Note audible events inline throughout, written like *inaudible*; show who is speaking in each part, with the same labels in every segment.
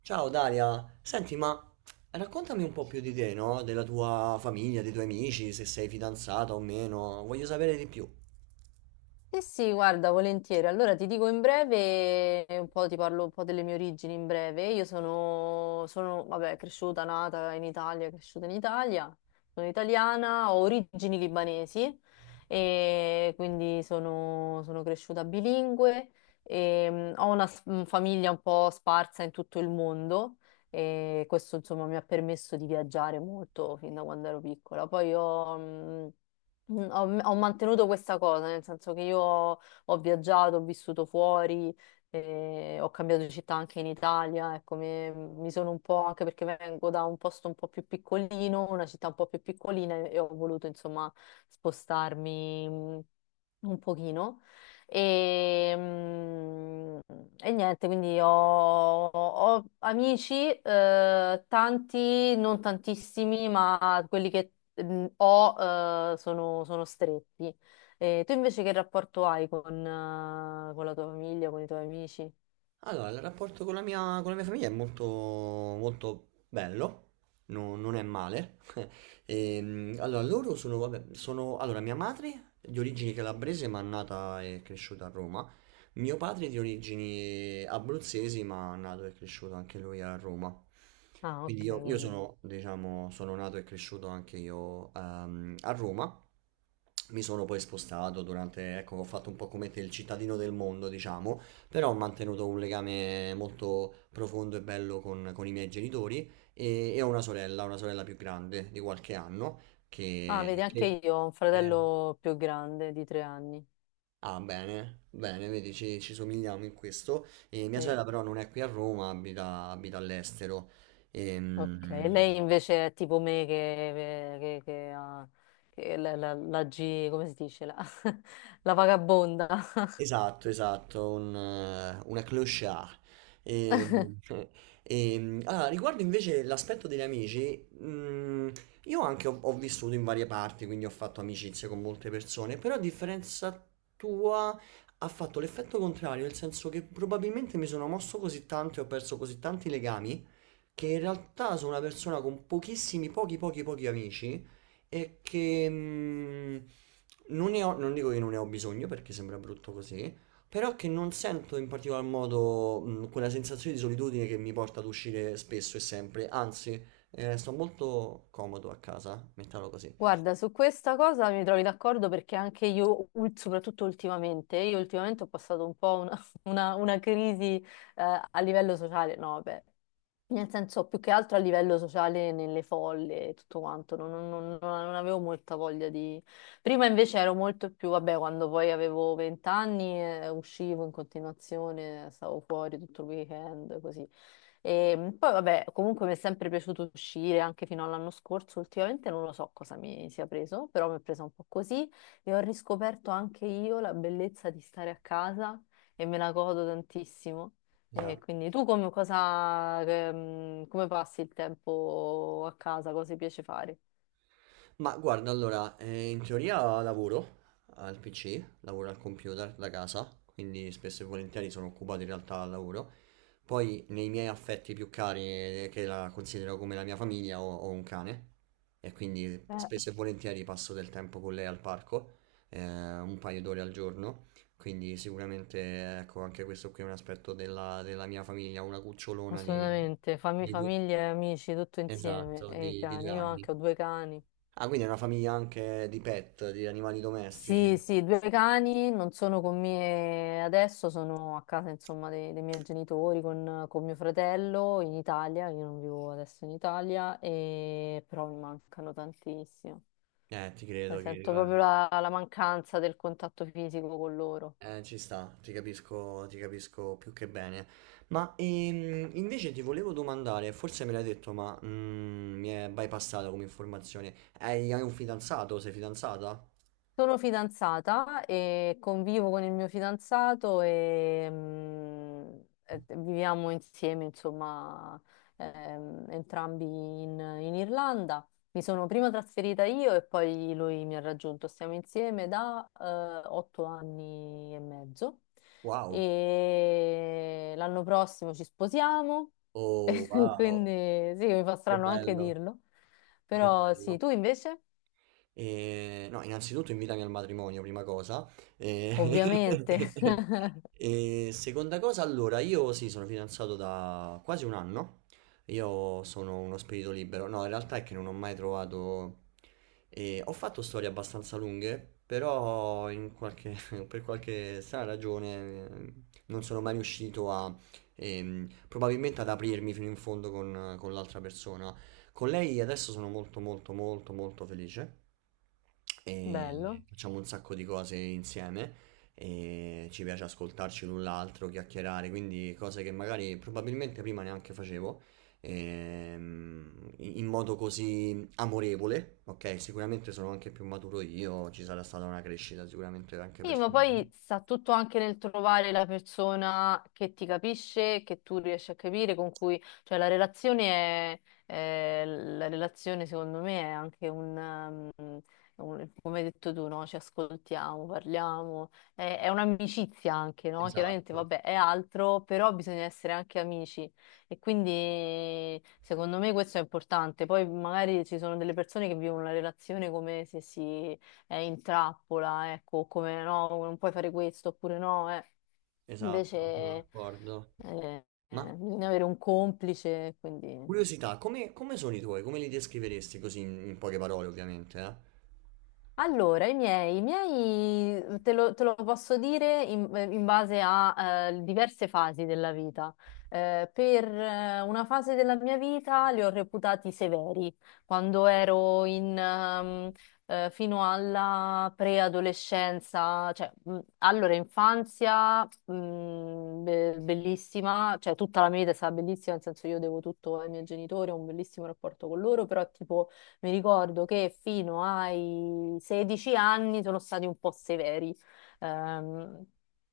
Speaker 1: Ciao Daria, senti, ma raccontami un po' più di te, no? Della tua famiglia, dei tuoi amici, se sei fidanzata o meno, voglio sapere di più.
Speaker 2: Sì, sì, guarda, volentieri. Allora ti dico in breve, un po' ti parlo un po' delle mie origini in breve. Io sono, vabbè, cresciuta, nata in Italia, cresciuta in Italia, sono italiana, ho origini libanesi e quindi sono cresciuta bilingue e ho una famiglia un po' sparsa in tutto il mondo e questo insomma mi ha permesso di viaggiare molto fin da quando ero piccola. Poi ho mantenuto questa cosa, nel senso che io ho viaggiato, ho vissuto fuori, ho cambiato città anche in Italia, ecco, mi sono un po', anche perché vengo da un posto un po' più piccolino, una città un po' più piccolina e ho voluto insomma spostarmi un pochino. E, mm, e niente, quindi ho amici, tanti, non tantissimi, ma quelli che mm, o sono stretti. Tu invece che rapporto hai con la tua famiglia, con i tuoi amici?
Speaker 1: Allora, il rapporto con la mia famiglia è molto, molto bello, non è male. *laughs* Allora, loro sono, vabbè, sono, allora, mia madre di origini calabrese ma nata e cresciuta a Roma, mio padre di origini abruzzesi ma nato e cresciuto anche lui a Roma.
Speaker 2: Ah, ok,
Speaker 1: Quindi io,
Speaker 2: quindi.
Speaker 1: sono, diciamo, sono nato e cresciuto anche io a Roma. Mi sono poi spostato durante, ecco, ho fatto un po' come te il cittadino del mondo, diciamo però ho mantenuto un legame molto profondo e bello con, i miei genitori e ho una sorella più grande di qualche anno
Speaker 2: Ah,
Speaker 1: che...
Speaker 2: vedi, anche
Speaker 1: che-
Speaker 2: io ho un
Speaker 1: eh,
Speaker 2: fratello più grande di 3 anni.
Speaker 1: ah, bene, bene, vedi, ci somigliamo in questo. E mia
Speaker 2: Sì.
Speaker 1: sorella però non è qui a Roma, abita. All'estero.
Speaker 2: Ok, e
Speaker 1: Ehm,
Speaker 2: lei invece è tipo me che ha che la G, come si dice? La, *laughs* la vagabonda.
Speaker 1: Esatto, esatto, una clochard. E, e, *laughs* allora, riguardo invece l'aspetto degli amici, io anche ho vissuto in varie parti, quindi ho fatto amicizie con molte persone, però a differenza tua ha fatto l'effetto contrario, nel senso che probabilmente mi sono mosso così tanto e ho perso così tanti legami che in realtà sono una persona con pochissimi, pochi, pochi, pochi amici e che non dico che non ne ho bisogno perché sembra brutto così, però che non sento in particolar modo quella sensazione di solitudine che mi porta ad uscire spesso e sempre, anzi, sto molto comodo a casa, mettiamolo così.
Speaker 2: Guarda, su questa cosa mi trovi d'accordo perché anche io, soprattutto ultimamente, io ultimamente ho passato un po' una, *laughs* una crisi a livello sociale, no, vabbè, nel senso, più che altro a livello sociale nelle folle e tutto quanto, no, non avevo molta voglia di... Prima invece ero molto più, vabbè, quando poi avevo 20 anni uscivo in continuazione, stavo fuori tutto il weekend, così. E poi, vabbè, comunque mi è sempre piaciuto uscire, anche fino all'anno scorso, ultimamente non lo so cosa mi sia preso, però mi è presa un po' così e ho riscoperto anche io la bellezza di stare a casa e me la godo tantissimo.
Speaker 1: Mi
Speaker 2: E
Speaker 1: sa-
Speaker 2: quindi tu come, cosa, che, mm, come passi il tempo a casa? Cosa ti piace fare?
Speaker 1: Ma guarda, allora, in teoria lavoro al PC, lavoro al computer da casa, quindi spesso e volentieri sono occupato in realtà al lavoro. Poi nei miei affetti più cari, che la considero come la mia famiglia, ho, un cane e quindi
Speaker 2: Beh.
Speaker 1: spesso e volentieri passo del tempo con lei al parco, un paio d'ore al giorno. Quindi sicuramente, ecco, anche questo qui è un aspetto della, mia famiglia, una cucciolona di,
Speaker 2: Assolutamente, fami-
Speaker 1: di due,
Speaker 2: famiglia, e amici, tutto insieme.
Speaker 1: esatto,
Speaker 2: E i
Speaker 1: di due
Speaker 2: cani, io
Speaker 1: anni.
Speaker 2: anche ho 2 cani.
Speaker 1: Ah, quindi è una famiglia anche di pet, di animali
Speaker 2: Sì,
Speaker 1: domestici.
Speaker 2: sì, 2 cani non sono con me adesso, sono a casa insomma dei miei genitori con mio fratello in Italia, io non vivo adesso in Italia, e... però mi mancano tantissimo.
Speaker 1: Ti
Speaker 2: Ne
Speaker 1: credo che
Speaker 2: sento
Speaker 1: vabbè.
Speaker 2: proprio la mancanza del contatto fisico con loro.
Speaker 1: Ci sta, ti capisco più che bene. Ma invece ti volevo domandare, forse me l'hai detto, ma mi è bypassata come informazione. hai un fidanzato? Sei fidanzata?
Speaker 2: Sono fidanzata e convivo con il mio fidanzato e viviamo insieme, insomma, entrambi in Irlanda. Mi sono prima trasferita io e poi lui mi ha raggiunto. Stiamo insieme da 8 anni e mezzo
Speaker 1: Wow.
Speaker 2: e l'anno prossimo ci sposiamo,
Speaker 1: Oh,
Speaker 2: *laughs*
Speaker 1: wow.
Speaker 2: quindi sì, mi fa
Speaker 1: Che
Speaker 2: strano anche
Speaker 1: bello,
Speaker 2: dirlo,
Speaker 1: che
Speaker 2: però sì,
Speaker 1: bello.
Speaker 2: tu invece,
Speaker 1: No, innanzitutto invitami al matrimonio, prima cosa. Eh,
Speaker 2: ovviamente. *laughs*
Speaker 1: *laughs* e seconda cosa, allora, io sì, sono fidanzato da quasi un anno. Io sono uno spirito libero. No, in realtà è che non ho mai trovato. Ho fatto storie abbastanza lunghe, però *laughs* per qualche strana ragione non sono mai riuscito a. Probabilmente ad aprirmi fino in fondo con l'altra persona. Con lei adesso sono molto molto molto molto felice e
Speaker 2: Bello.
Speaker 1: facciamo un sacco di cose insieme e ci piace ascoltarci l'un l'altro, chiacchierare, quindi cose che magari probabilmente prima neanche facevo in modo così amorevole, ok? Sicuramente sono anche più maturo io, ci sarà stata una crescita sicuramente anche
Speaker 2: Sì, ma
Speaker 1: personale.
Speaker 2: poi sta tutto anche nel trovare la persona che ti capisce, che tu riesci a capire, con cui, cioè la relazione la relazione secondo me è anche come hai detto tu, no? Ci ascoltiamo, parliamo, è un'amicizia anche, no? Chiaramente,
Speaker 1: Esatto,
Speaker 2: vabbè, è altro, però bisogna essere anche amici e quindi secondo me questo è importante. Poi magari ci sono delle persone che vivono la relazione come se si in trappola, ecco, come no, non puoi fare questo oppure no, eh. Invece
Speaker 1: esatto, sono d'accordo.
Speaker 2: eh,
Speaker 1: Ma
Speaker 2: bisogna avere un complice, quindi...
Speaker 1: curiosità, come, sono i tuoi? Come li descriveresti così in poche parole, ovviamente, eh?
Speaker 2: Allora, i miei, te lo posso dire in base a diverse fasi della vita. Per una fase della mia vita li ho reputati severi, quando ero in, fino alla preadolescenza, cioè allora infanzia bellissima, cioè tutta la mia vita è stata bellissima, nel senso io devo tutto ai miei genitori, ho un bellissimo rapporto con loro, però tipo mi ricordo che fino ai 16 anni sono stati un po' severi. Ehm,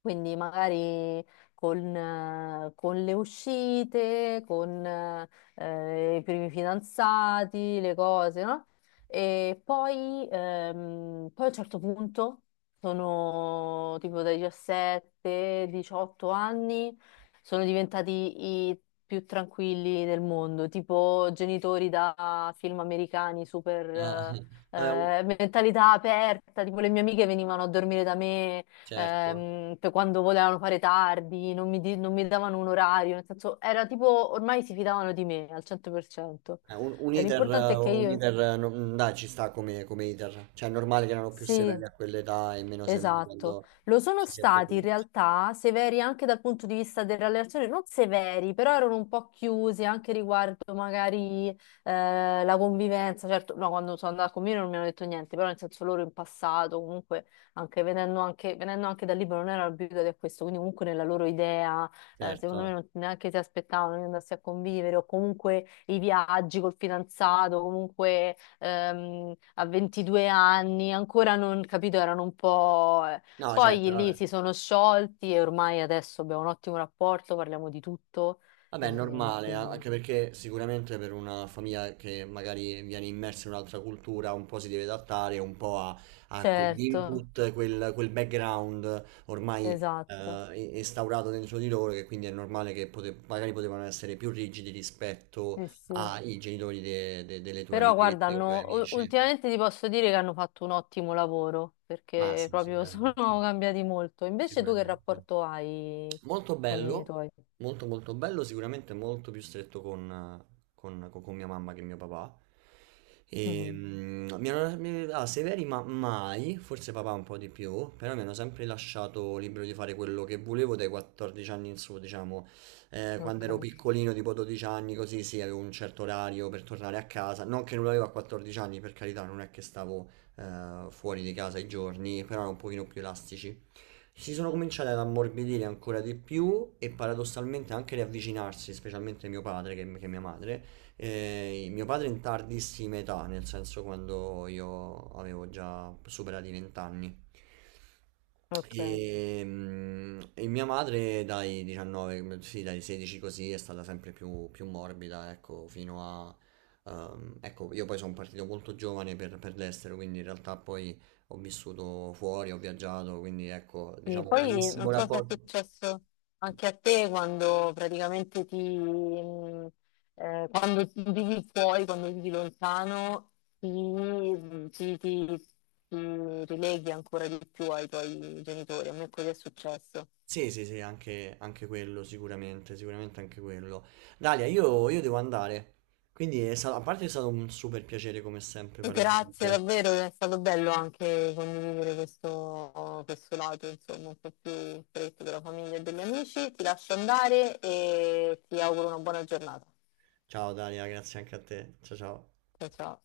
Speaker 2: quindi magari con le uscite, con i primi fidanzati, le cose, no? E poi, a un certo punto sono tipo dai 17, 18 anni sono diventati i più tranquilli del mondo, tipo genitori da film americani,
Speaker 1: Ah,
Speaker 2: super
Speaker 1: *laughs* eh,
Speaker 2: mentalità aperta, tipo le mie amiche venivano a dormire da me
Speaker 1: certo.
Speaker 2: per quando volevano fare tardi, non mi davano un orario, nel senso era tipo ormai si fidavano di me al 100%.
Speaker 1: Eh, Un, un iter, eh,
Speaker 2: L'importante è che
Speaker 1: un
Speaker 2: io...
Speaker 1: iter, non- dai, ci sta come iter. Cioè, è normale che erano più severi
Speaker 2: Sì,
Speaker 1: a quell'età e meno severi
Speaker 2: esatto,
Speaker 1: quando
Speaker 2: lo sono
Speaker 1: ci si è più
Speaker 2: stati in
Speaker 1: adulti.
Speaker 2: realtà severi anche dal punto di vista delle relazioni, non severi, però erano un po' chiusi anche riguardo magari la convivenza, certo, no, quando sono andata con me non mi hanno detto niente, però nel senso loro in passato comunque, venendo anche dal libro, non erano abituati a questo, quindi comunque nella loro idea, secondo me
Speaker 1: Certo.
Speaker 2: non, neanche si aspettavano di andarsi a convivere o comunque i viaggi col fidanzato, comunque a 22 anni, ancora non capito, erano un po'....
Speaker 1: No, certo,
Speaker 2: Poi
Speaker 1: vabbè.
Speaker 2: lì si sono sciolti e ormai adesso abbiamo un ottimo rapporto, parliamo di tutto,
Speaker 1: Vabbè, è
Speaker 2: e
Speaker 1: normale,
Speaker 2: quindi...
Speaker 1: anche perché sicuramente per una famiglia che magari viene immersa in un'altra cultura un po' si deve adattare un po' a, quegli
Speaker 2: Certo,
Speaker 1: input, quel background ormai
Speaker 2: esatto,
Speaker 1: instaurato dentro di loro, che quindi è normale che magari potevano essere più rigidi rispetto
Speaker 2: sì, sì.
Speaker 1: ai genitori delle tue
Speaker 2: Però guarda,
Speaker 1: amichette o tuoi amici.
Speaker 2: ultimamente ti posso dire che hanno fatto un ottimo lavoro,
Speaker 1: Ma
Speaker 2: perché
Speaker 1: sì,
Speaker 2: proprio *laughs* sono
Speaker 1: sicuramente,
Speaker 2: cambiati molto. Invece tu che
Speaker 1: sicuramente.
Speaker 2: rapporto hai
Speaker 1: Molto
Speaker 2: con i
Speaker 1: bello,
Speaker 2: tuoi?
Speaker 1: molto molto bello, sicuramente molto più stretto con, con mia mamma che mio papà. E,
Speaker 2: Mhm.
Speaker 1: mm, mi hanno, mi- ah, Severi ma mai, forse papà un po' di più, però mi hanno sempre lasciato libero di fare quello che volevo dai 14 anni in su, diciamo. Quando
Speaker 2: Ok,
Speaker 1: ero piccolino, tipo 12 anni, così sì, avevo un certo orario per tornare a casa. Non che non l'avevo a 14 anni, per carità, non è che stavo fuori di casa i giorni, però erano un pochino più elastici. Si sono cominciati ad ammorbidire ancora di più e paradossalmente anche riavvicinarsi, specialmente mio padre che, mia madre. Mio padre in tardissima età, nel senso quando io avevo già superato i 20 anni.
Speaker 2: ok.
Speaker 1: E mia madre dai 19, sì, dai 16 così è stata sempre più, morbida, ecco, fino a. Ecco, io poi sono partito molto giovane per l'estero, quindi in realtà poi ho vissuto fuori, ho viaggiato, quindi ecco,
Speaker 2: Sì,
Speaker 1: diciamo, un
Speaker 2: poi
Speaker 1: bellissimo
Speaker 2: non so se è
Speaker 1: rapporto.
Speaker 2: successo anche a te quando praticamente quando vivi fuori, quando vivi lontano, ti, mh, ti- ti- ti rileghi ancora di più ai tuoi genitori. A me così è successo.
Speaker 1: Sì, sì, sì, anche, quello, sicuramente, sicuramente anche quello. Dalia, io devo andare, quindi a parte è stato un super piacere come sempre parlare con
Speaker 2: Grazie
Speaker 1: te.
Speaker 2: davvero, è stato bello anche condividere questo lato, insomma, un po' più stretto della famiglia e degli amici. Ti lascio andare e ti auguro una buona giornata.
Speaker 1: Ciao Dalia, grazie anche a te. Ciao ciao.
Speaker 2: Ciao ciao.